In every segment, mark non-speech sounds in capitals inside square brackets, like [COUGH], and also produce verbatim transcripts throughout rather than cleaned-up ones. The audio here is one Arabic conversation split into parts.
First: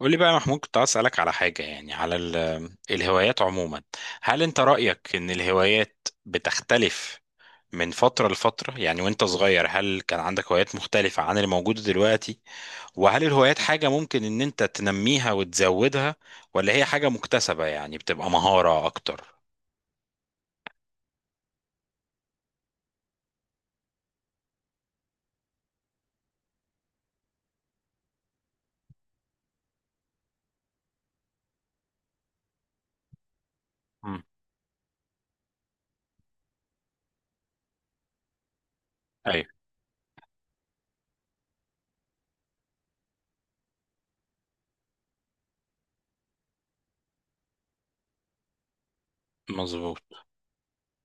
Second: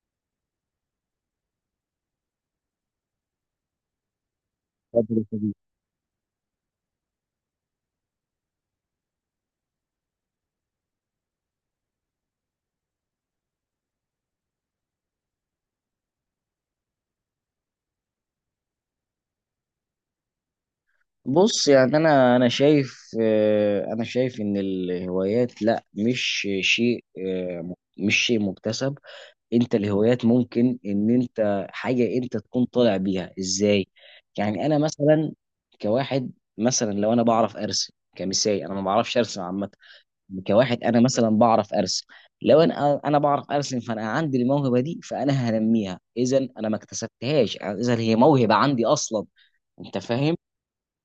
قول لي بقى يا محمود، كنت عايز اسالك على حاجه، يعني على ال- الهوايات عموما. هل انت رايك اتفضل يا ان صديقي. الهوايات بتختلف من فتره لفتره؟ يعني وانت صغير، هل كان عندك هوايات مختلفه عن اللي موجوده دلوقتي؟ وهل الهوايات حاجه ممكن ان انت تنميها وتزودها، ولا هي حاجه مكتسبه يعني بتبقى مهاره اكتر؟ بص يعني انا انا شايف، آه، انا شايف ان الهوايات، لا، مش شيء، آه، مش شيء مكتسب. انت الهوايات ممكن، ان انت حاجه انت تكون طالع بيها ازاي. امم يعني انا مثلا كواحد، مثلا لو انا بعرف ارسم كمثال، انا ما بعرفش ارسم ايوه. عامه. يعني كواحد انا مثلا بعرف ارسم، لو انا انا بعرف ارسم فانا عندي الموهبه دي، فانا هنميها اذا انا ما اكتسبتهاش، اذا هي موهبه عندي اصلا. مظبوط. انت فاهم؟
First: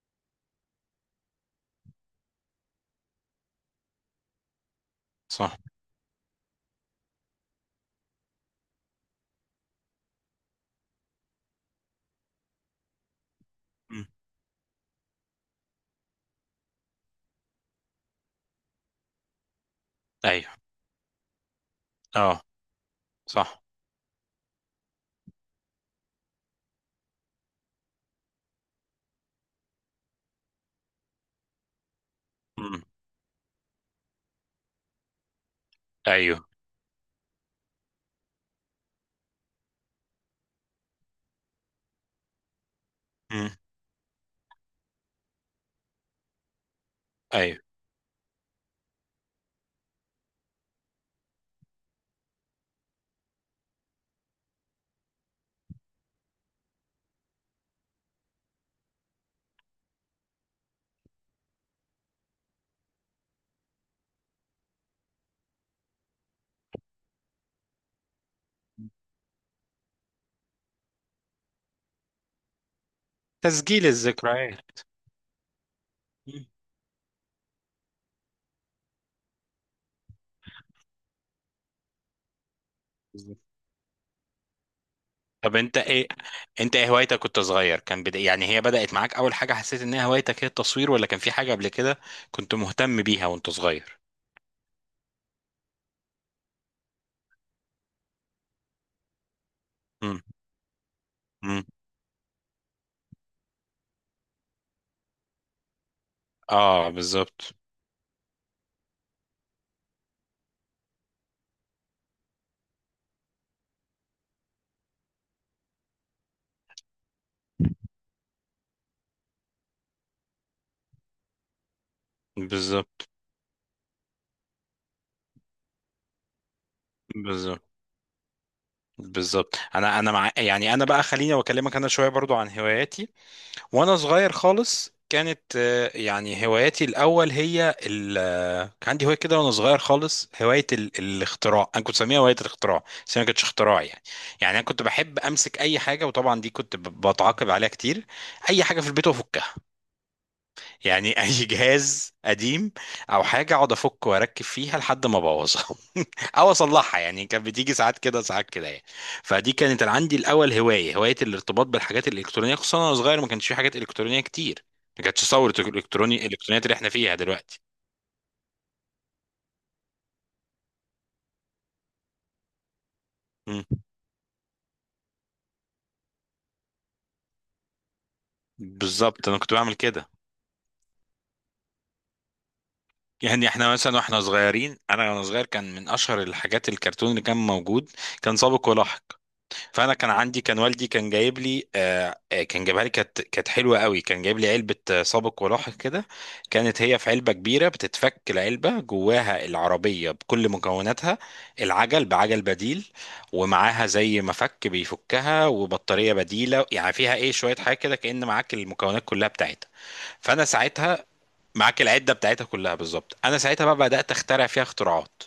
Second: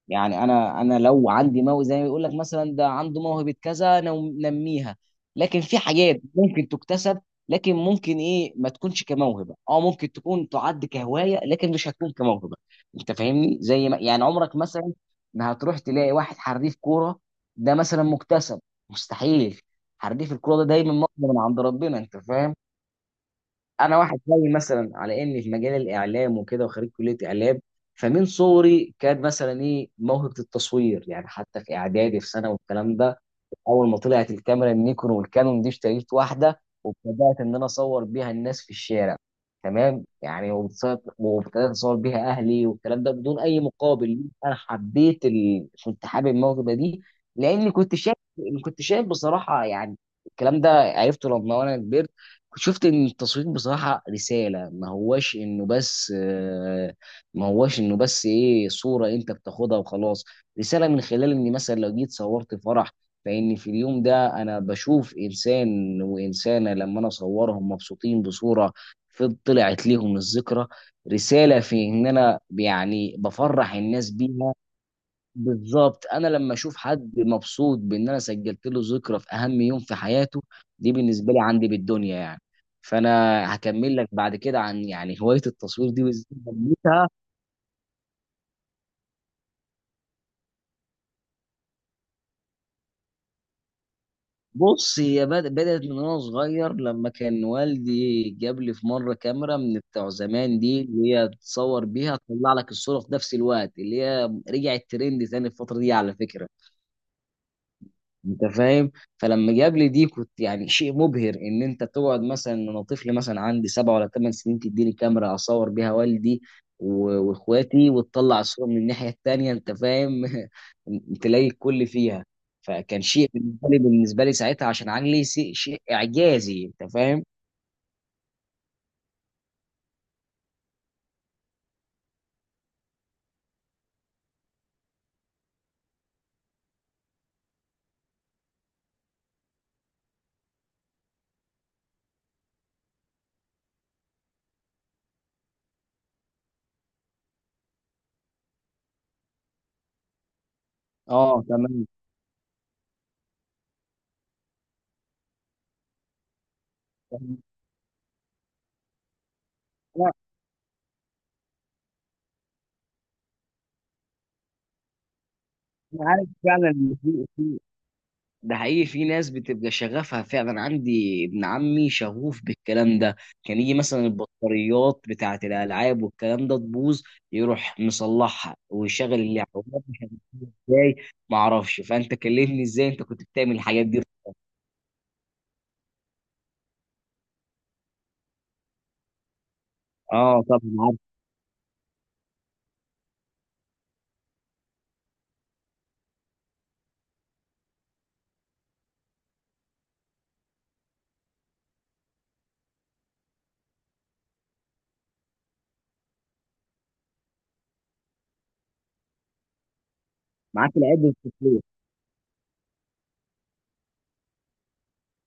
يعني انا انا لو عندي موهبه، زي ما بيقول لك مثلا ده عنده موهبه كذا، نو- نميها. صح. لكن في حاجات ممكن تكتسب، لكن ممكن ايه ما تكونش كموهبه، اه ممكن تكون تعد كهوايه لكن مش هتكون كموهبه. انت فاهمني؟ زي ما امم يعني عمرك مثلا ما هتروح تلاقي واحد حريف كوره، ده مثلا مكتسب؟ مستحيل. حريف ايوه. الكوره ده دايما مقدم من عند ربنا. انت اه. فاهم؟ صح. انا واحد زي مثلا، على اني في مجال الاعلام وكده، وخريج كليه اعلام. فمن صغري كان مثلا ايه، موهبه التصوير، يعني حتى في اعدادي في سنه امم والكلام ده. اول ما طلعت الكاميرا النيكون والكانون دي، اشتريت ايوه واحده وابتدات ان انا اصور بيها الناس في الشارع. تمام يعني، وبتص- وابتدات اصور بيها اهلي والكلام ده بدون امم اي مقابل. انا حبيت ال... كنت حابب الموهبه دي، ايوه. لاني كنت شايف كنت شايف بصراحه يعني. الكلام ده عرفته لما انا كبرت. كنت شفت ان التصوير بصراحه رساله، ما هواش انه بس آه، ما هواش انه بس ايه صوره انت بتاخدها وخلاص. رساله، من خلال اني مثلا لو جيت صورت فرح، لان في اليوم ده انا بشوف انسان وانسانه، لما انا اصورهم مبسوطين بصوره في طلعت ليهم الذكرى، رساله في ان انا يعني بفرح تسجيل الناس بيها. الذكريات. بالظبط، انا لما اشوف حد مبسوط بان انا سجلت له ذكرى في اهم يوم في حياته، دي بالنسبه لي عندي بالدنيا يعني. فانا مم. هكمل لك بعد كده عن يعني هوايه طب انت التصوير دي ايه انت ايه بالذات. هوايتك كنت صغير؟ كان بدا، يعني هي بدأت معاك اول حاجة حسيت انها هوايتك هي التصوير، ولا كان في حاجة قبل كده كنت مهتم بيها وانت صغير؟ بص، هي بد- بدأت من وانا صغير، لما كان والدي جاب لي في مره كاميرا من بتوع امم زمان دي، اللي هي امم تصور بيها تطلع لك الصوره في نفس الوقت، اللي هي رجعت ترند تاني الفتره دي على فكره. اه، بالظبط. انت فاهم؟ فلما جاب لي دي كنت يعني شيء مبهر، ان انت تقعد مثلا إن انا طفل مثلا عندي سبع ولا ثمان سنين تديني كاميرا اصور بيها والدي و- واخواتي، وتطلع الصوره من الناحيه التانيه، انت فاهم؟ [LAUGHS] تلاقي الكل فيها. فكان بالظبط. شيء بالنسبه لي بالنسبه لي ساعتها، عشان عقلي شيء شيء اعجازي، انت فاهم؟ بالظبط. بالظبط انا انا مع، يعني انا بقى خليني واكلمك انا شوية برضو عن هواياتي. وانا صغير خالص كانت آه، يعني هواياتي الاول هي ال آه، كان عندي هوايه كده وانا صغير خالص، هوايه ال... الاختراع. انا كنت بسميها هوايه الاختراع، بس هي ما كانتش اختراع يعني. يعني انا كنت بحب امسك اي حاجه، وطبعا دي كنت ب- بتعاقب عليها كتير. اي حاجه في البيت وافكها يعني [LAUGHS] اي اه، تمام. جهاز قديم او حاجه اقعد افك واركب فيها لحد ما ابوظها [LAUGHS] او اصلحها يعني. كانت بتيجي ساعات كده ساعات كده يعني. فدي كانت انا عندي الاول، هوايه هوايه الارتباط بالحاجات الالكترونيه. خصوصا وانا صغير ما كانش في حاجات الكترونيه كتير، ما كانتش ثوره أنا الالكتروني عارف الالكترونيات فعلا اللي احنا ان فيها في دلوقتي. ده حقيقي، في ناس بتبقى شغفها فعلا. عندي ابن عمي شغوف بالكلام ده، كان مم. يجي مثلا البطاريات بتاعة الألعاب والكلام ده تبوظ، يروح مصلحها ويشغل بالظبط، انا اللعبة كنت بعمل وما كده. فيش. ازاي؟ ما اعرفش، فأنت كلمني ازاي انت كنت يعني بتعمل احنا الحاجات مثلا دي. واحنا صغيرين، انا وانا صغير، كان من اشهر الحاجات الكرتون اللي كان موجود، كان سابق ولاحق. فانا كان عندي، اه، كان طبعا والدي عارف. كان جايب لي، آه آه، كان جايبها لي، كانت كانت حلوه قوي، كان جايب لي علبه آه، سابق ولاحق كده. كانت هي في علبه كبيره بتتفك العلبه جواها العربيه بكل مكوناتها، العجل بعجل بديل، ومعاها زي مفك بيفكها وبطاريه بديله يعني. فيها ايه شويه حاجه كده، كأن معاك المكونات كلها بتاعتها. فانا معاك العيب ساعتها والكفاية. معاك العده بتاعتها كلها، بالظبط. انا ساعتها بقى بدات اخترع فيها اختراعات.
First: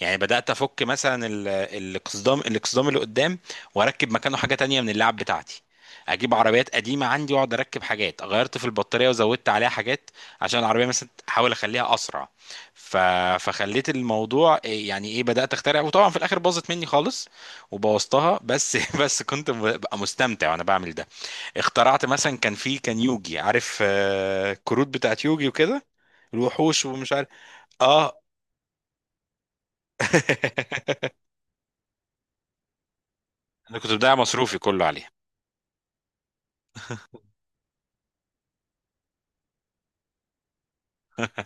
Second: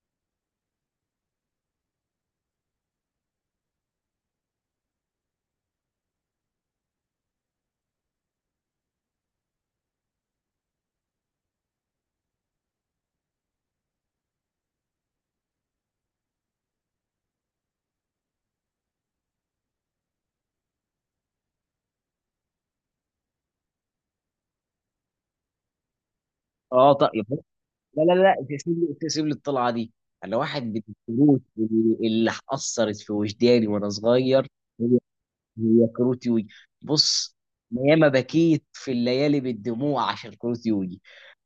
يعني بدات افك مثلا ال- الاقصدام الاقصدام اللي قدام، واركب مكانه حاجه تانية من اللعب بتاعتي. اجيب عربيات قديمه عندي واقعد اركب حاجات، غيرت في البطاريه وزودت عليها حاجات عشان العربيه مثلا احاول اخليها اسرع. ف... فخليت الموضوع إيه يعني ايه، بدات اخترع، وطبعا في الاخر باظت مني خالص وبوظتها بس [LAUGHS] بس كنت ببقى مستمتع وانا بعمل ده. اخترعت مثلا، كان في، كان يوجي عارف، آه، الكروت بتاعت يوجي وكده، الوحوش اه، طب. ومش عارف. لا، لا، اه لا، تسيب لي تسيب لي الطلعة دي. أنا واحد من [LAUGHS] الكروت اللي اللي أثرت في وجداني انا وأنا كنت بضيع صغير. مصروفي كله عليها. هي كروتي وي. بص، أنا ياما بكيت في الليالي بالدموع عشان كروتي وي.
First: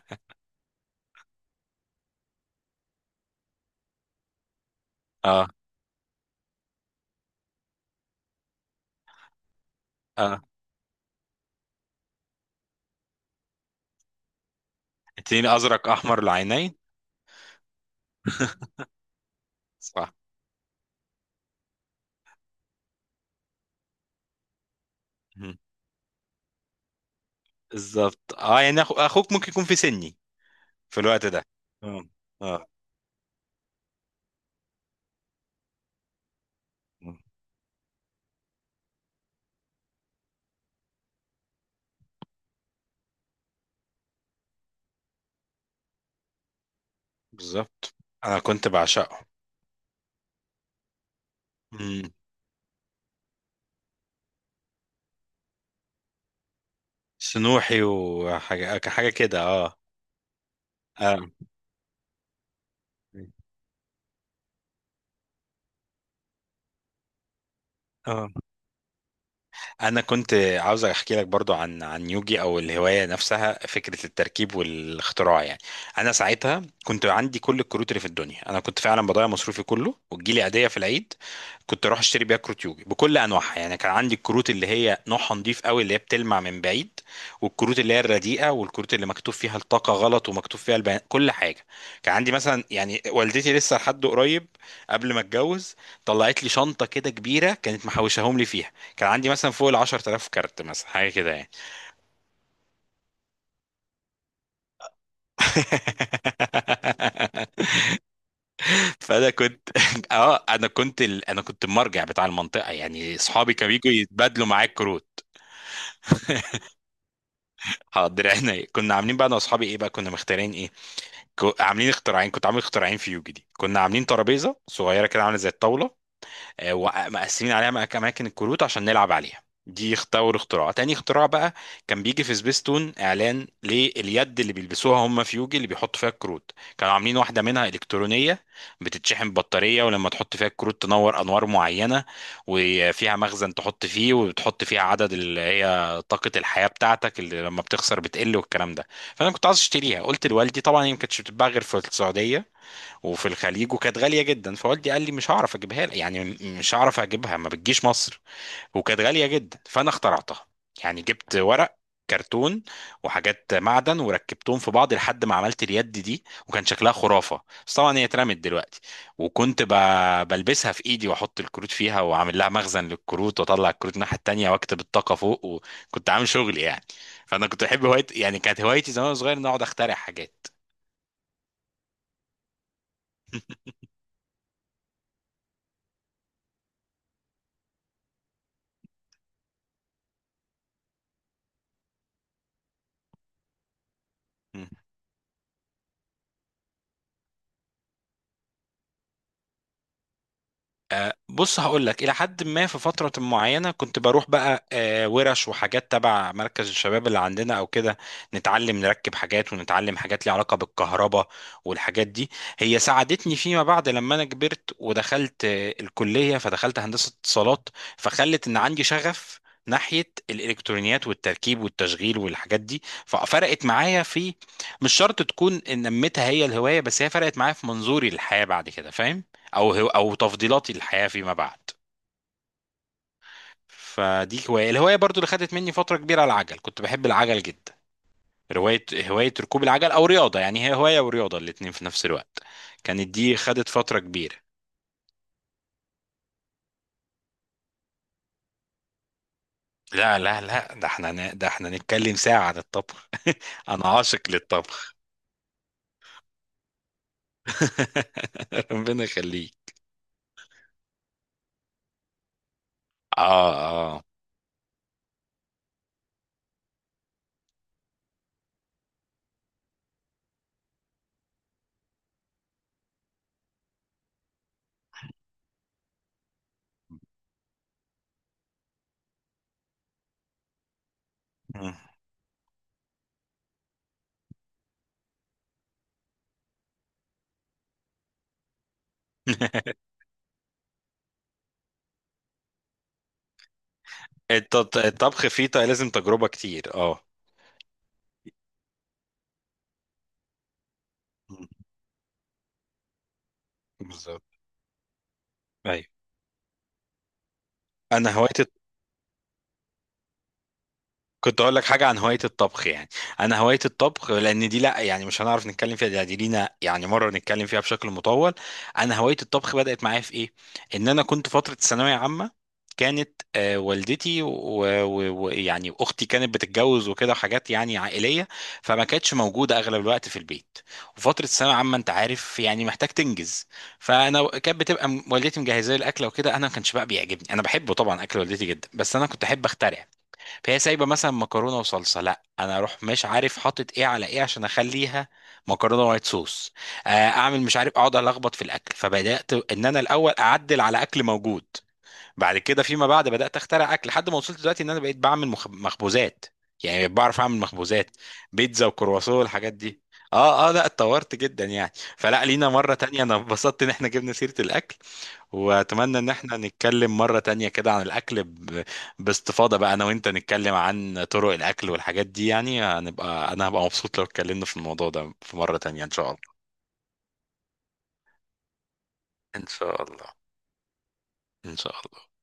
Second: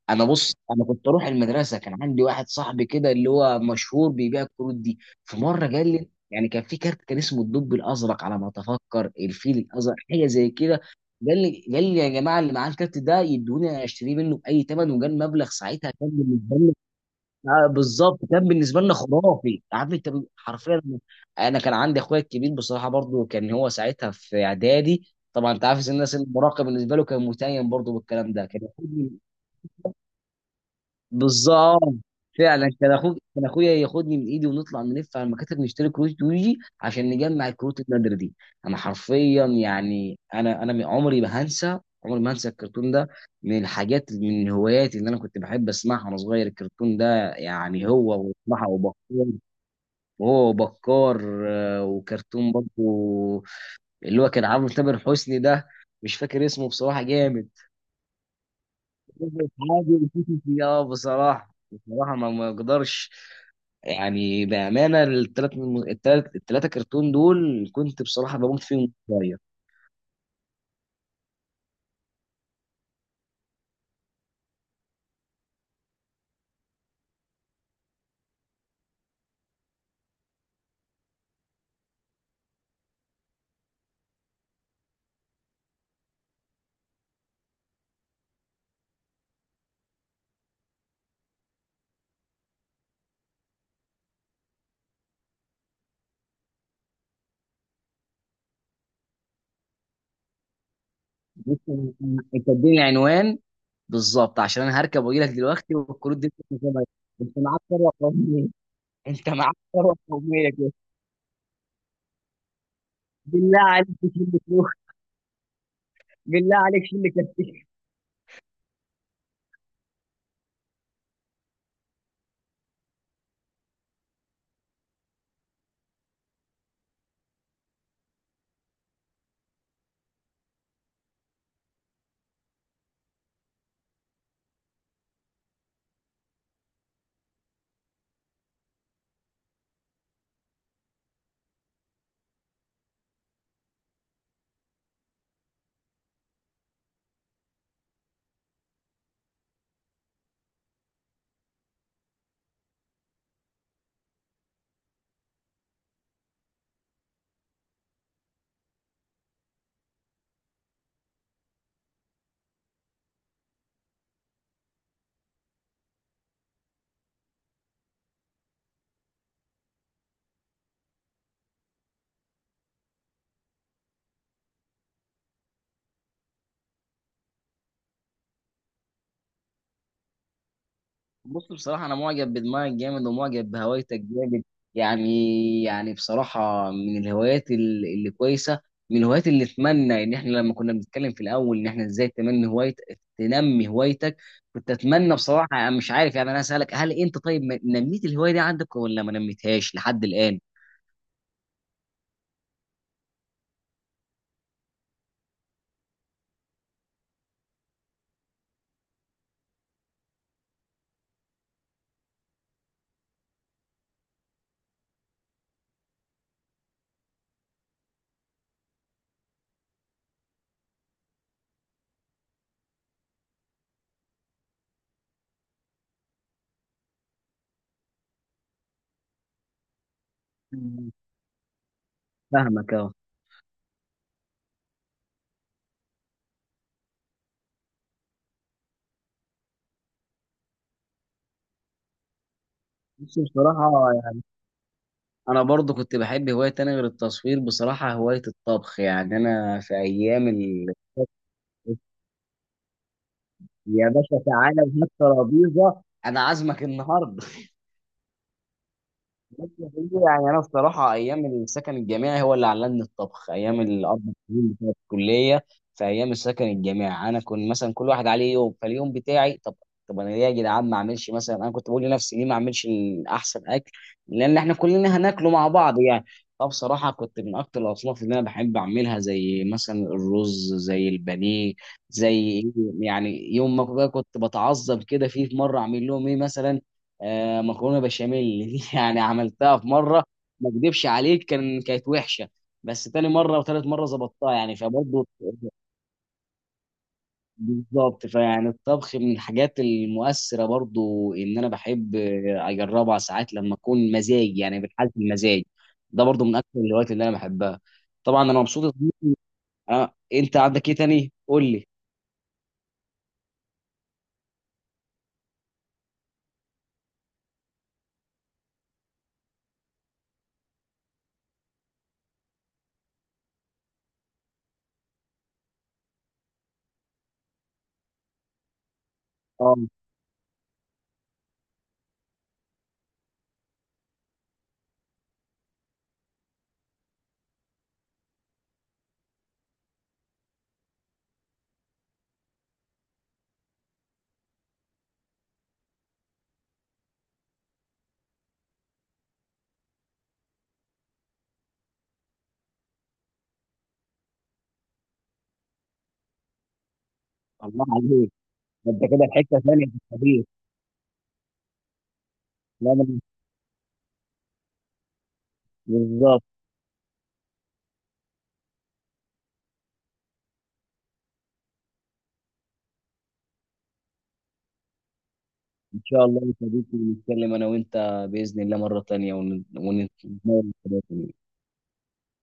انا، بص، انا كنت اروح المدرسه، كان عندي واحد صاحبي كده اللي هو مشهور بيبيع الكروت دي. في اه. مره قال لي يعني، كان في كارت كان اسمه الدب الازرق، على ما اتفكر الفيل الازرق، حاجه اه. زي كده. قال لي قال لي يا جماعه، اللي معاه الكارت ده يدوني اشتريه منه باي ثمن، وقال اتنين مبلغ ازرق ساعتها كان احمر بالنسبه، العينين. آه، بالظبط، كان بالنسبه لنا خرافي، عارف انت، صح. ب- حرفيا. انا كان عندي اخويا الكبير بصراحه، برضو كان هو ساعتها في اعدادي. طبعا مم. انت عارف ان الناس المراهقه بالنسبه له، كان متيم برضو بالظبط. بالكلام ده اه كان. يعني أخو... اخوك ممكن يكون في سني في الوقت ده. بالظبط. اه. اه. فعلا، كان اخوك، كان اخويا ياخدني من ايدي، ونطلع نلف على المكاتب نشتري كروت يوجي عشان مم. نجمع الكروت النادره دي. انا حرفيا يعني، انا انا من- عمري ما هنسى عمري ما هنسى الكرتون ده. من الحاجات من الهوايات اللي انا كنت بحب اسمعها وانا صغير، الكرتون ده. يعني بالظبط، هو، انا واسمعها كنت بعشقه. وبكار، وهو وبكار آه، مم. وكرتون برضه، اللي هو كان عامل تامر حسني ده، مش فاكر اسمه بصراحه، جامد. سنوحي وحاجه حاجه كده، [LAUGHS] اه. عادل. اه، اه. بصراحه بصراحه ما ما اقدرش، يعني بامانه الثلاث الثلاث الثلاثه كرتون دول كنت اه. بصراحه بموت فيهم شويه. انا كنت عاوز احكي لك برضو عن عن يوجي، او الهوايه نفسها، فكره التركيب والاختراع يعني. انا ساعتها كنت عندي كل الكروت اللي في الدنيا. انا كنت فعلا بضيع مصروفي كله، وتجيلي عيديه في العيد كنت اروح اشتري بيها كروت يوجي بكل انواعها. يعني كان عندي الكروت اللي هي نوعها نضيف قوي اللي هي بتلمع من بعيد، والكروت اللي هي الرديئه، والكروت اللي مكتوب فيها الطاقه غلط ومكتوب فيها البيان كل حاجه. كان عندي مثلا، يعني والدتي لسه لحد قريب قبل ما اتجوز طلعت لي شنطه كده كبيره كانت محوشاهم لي فيها. كان عندي مثلا فوق ال عشرة آلاف كارت مثلا، حاجه كده يعني بص، انت أنت اديني عنوان بالظبط، عشان انا هركب واجي لك دلوقتي. والكروت دي [LAUGHS] بتبقى شبه- انت معاك ثروه قوميه انت فانا معاك كنت ثروه [LAUGHS] اه، قوميه انا كده. كنت ال... انا كنت المرجع بتاع المنطقه يعني. اصحابي بالله كانوا عليك، بيجوا شيل لي يتبادلوا معايا فلوس. الكروت. بالله عليك، شيل لي كده. حاضر عينيا. كنا عاملين بقى انا واصحابي ايه بقى، كنا مختارين ايه، ك... عاملين اختراعين. كنت عامل اختراعين في يوجي دي. كنا عاملين ترابيزه صغيره كده عامله زي الطاوله، آه، ومقسمين عليها مك- اماكن الكروت عشان نلعب عليها. دي اختار اختراع، تاني اختراع بقى كان بيجي في سبيستون اعلان لليد اللي بيلبسوها هم في يوجي اللي بيحطوا فيها الكروت. كانوا عاملين واحده منها الكترونيه بتتشحن ببطاريه، ولما تحط فيها الكروت تنور انوار معينه، وفيها مخزن تحط فيه، وتحط فيها عدد اللي هي طاقه الحياه بتاعتك اللي لما بتخسر بتقل والكلام ده. فانا كنت عايز اشتريها، قلت لوالدي. طبعا هي ما كانتش بتتباع غير في السعوديه وفي الخليج، وكانت غاليه جدا. فوالدي قال لي مش هعرف اجيبها لك، يعني م- مش هعرف اجيبها، ما بتجيش مصر، وكانت غاليه جدا. فانا اخترعتها. يعني جبت ورق، كرتون، وحاجات معدن، وركبتهم في بعض لحد ما عملت اليد دي، وكان شكلها خرافه. بس طبعا هي اترمت دلوقتي. وكنت ب- بلبسها في ايدي، واحط الكروت فيها، واعمل لها مخزن للكروت، واطلع الكروت الناحيه التانيه، واكتب الطاقه فوق، وكنت عامل شغل يعني. فانا كنت بحب هوايتي يعني. كانت هوايتي زمان وانا صغير ان أنا اقعد اخترع حاجات. بص، بصراحة أنا معجب بدماغك جامد، ومعجب بهوايتك جامد. يعني يعني بصراحة، من الهوايات ال- اللي كويسة، من الهوايات اللي أتمنى، إن إحنا لما كنا بنتكلم في الأول إن إحنا إزاي تنمي هوايتك تنمي هوايتك. كنت أتمنى بصراحة، أنا مش عارف يعني. أنا أسألك، هل أنت، طيب، م- نميت الهواية دي عندك، ولا ما نميتهاش لحد الآن؟ آه، بص هقول لك، الى حد ما في فتره معينه كنت بروح بقى آه، ورش وحاجات تبع مركز الشباب اللي عندنا او كده، نتعلم نركب حاجات ونتعلم حاجات ليها علاقه بالكهرباء والحاجات دي. هي ساعدتني فيما بعد لما انا كبرت ودخلت آه، الكليه، فدخلت هندسه اتصالات. فخلت ان عندي شغف ناحية الإلكترونيات والتركيب والتشغيل والحاجات دي. ففرقت معايا في، مش شرط تكون إن نميتها هي الهواية، بس هي فرقت معايا في منظوري للحياة بعد كده فاهم؟ او هو او تفضيلاتي مم. للحياه فيما بعد. فاهمك، أه. فدي هوايه، الهوايه برضو اللي خدت مني فتره كبيره العجل، كنت بحب العجل جدا. روايه، هوايه ركوب العجل او رياضه. يعني هي هوايه ورياضه الاتنين في نفس الوقت. كانت بص، دي خدت بصراحة فتره كبيره. انا برضو كنت بحب هواية تانية غير التصوير، بصراحة هواية الطبخ. يعني انا في لا ايام لا ال... لا ده احنا ن- ده احنا نتكلم ساعه عن الطبخ [LAUGHS] انا يا عاشق باشا، تعالى وهات للطبخ ترابيزه. انا عازمك النهارده. [LAUGHS] ربنا يخليك. يعني انا الصراحه، ايام السكن الجامعي هو اللي علمني الطبخ، اه. ايام اه. الاربع سنين بتوع الكليه. في ايام السكن الجامعي انا كنت مثلا، كل واحد عليه يوم، فاليوم بتاعي طب. طب انا ليه يا جدعان ما اعملش مثلا، انا كنت بقول لنفسي ليه ما اعملش احسن اكل؟ لان احنا كلنا هناكله مع بعض يعني. فبصراحه، كنت من اكتر الاصناف اللي انا بحب اعملها، زي مثلا الرز، زي البانيه، مم. زي يعني يوم ما كنت بتعذب كده فيه، في مره اعمل لهم ايه مثلا؟ آه مكرونه بشاميل. [LAUGHS] دي يعني عملتها في [LAUGHS] مره، ما اكدبش عليك، كان كانت وحشه. بس تاني مره وتالت مره ظبطتها، يعني الت- فبرضه. الطبخ فيه ط- لازم تجربه كتير، اه. بالظبط. فيعني الطبخ من الحاجات المؤثره برضه، ان مم. انا بحب آه، اجربها ساعات لما اكون مزاج، بالظبط. يعني بالحالة المزاج. ايوه. ده برضه من اكثر الهوايات اللي انا بحبها. انا طبعا انا هوايتي، مبسوط يا صديقي. آه، انت عندك ايه تاني، كنت قول اقول لك لي. حاجه عن هوايه الطبخ يعني. انا هوايه الطبخ، لان دي، لا يعني مش هنعرف نتكلم فيها، دي دي لينا يعني مره نتكلم فيها بشكل مطول. انا هوايه الطبخ بدات معايا في ايه، ان انا كنت فتره ثانويه عامه. كانت آه، والدتي ويعني و... و... ويعني اختي كانت بتتجوز وكده، وحاجات يعني عائليه، فما كانتش موجوده اه. اغلب الوقت في البيت. وفتره ثانويه عامه انت عارف يعني محتاج تنجز. فانا كانت بتبقى م- والدتي مجهزه لي الاكله وكده. انا ما كانش بقى بيعجبني، انا بحبه طبعا اكل والدتي جدا، بس انا كنت احب اخترع. فهي سايبه مثلا مكرونه وصلصه، لا انا اروح مش عارف حاطط ايه على ايه عشان اخليها مكرونه وايت صوص، آه، اعمل مش عارف اقعد الخبط في الاكل. فبدات ان انا الاول اعدل على اكل موجود، بعد كده فيما بعد بدات اخترع اكل، لحد ما وصلت دلوقتي ان انا بقيت بعمل مخ- مخبوزات. يعني بقيت بعرف اعمل الله مخبوزات، عليك! بيتزا ده انت كده في وكرواسون حته والحاجات ثانيه في دي. الحديث. اه اه، لا اتطورت جدا يعني. فلا، لينا لا، مره أنا- تانية، انا اتبسطت ان احنا جبنا سيره الاكل، واتمنى ان بالظبط. احنا نتكلم مرة تانية كده عن الاكل ب... باستفاضة بقى، انا وانت نتكلم عن طرق الاكل والحاجات دي يعني. هنبقى، انا هبقى مبسوط لو اتكلمنا في الموضوع ده في مرة إن تانية ان شاء شاء الله الله. يا صديقي، نتكلم أنا وأنت بإذن الله مرة تانية، ان ون- شاء الله. ونتناول الحاجات دي. ان شاء الله.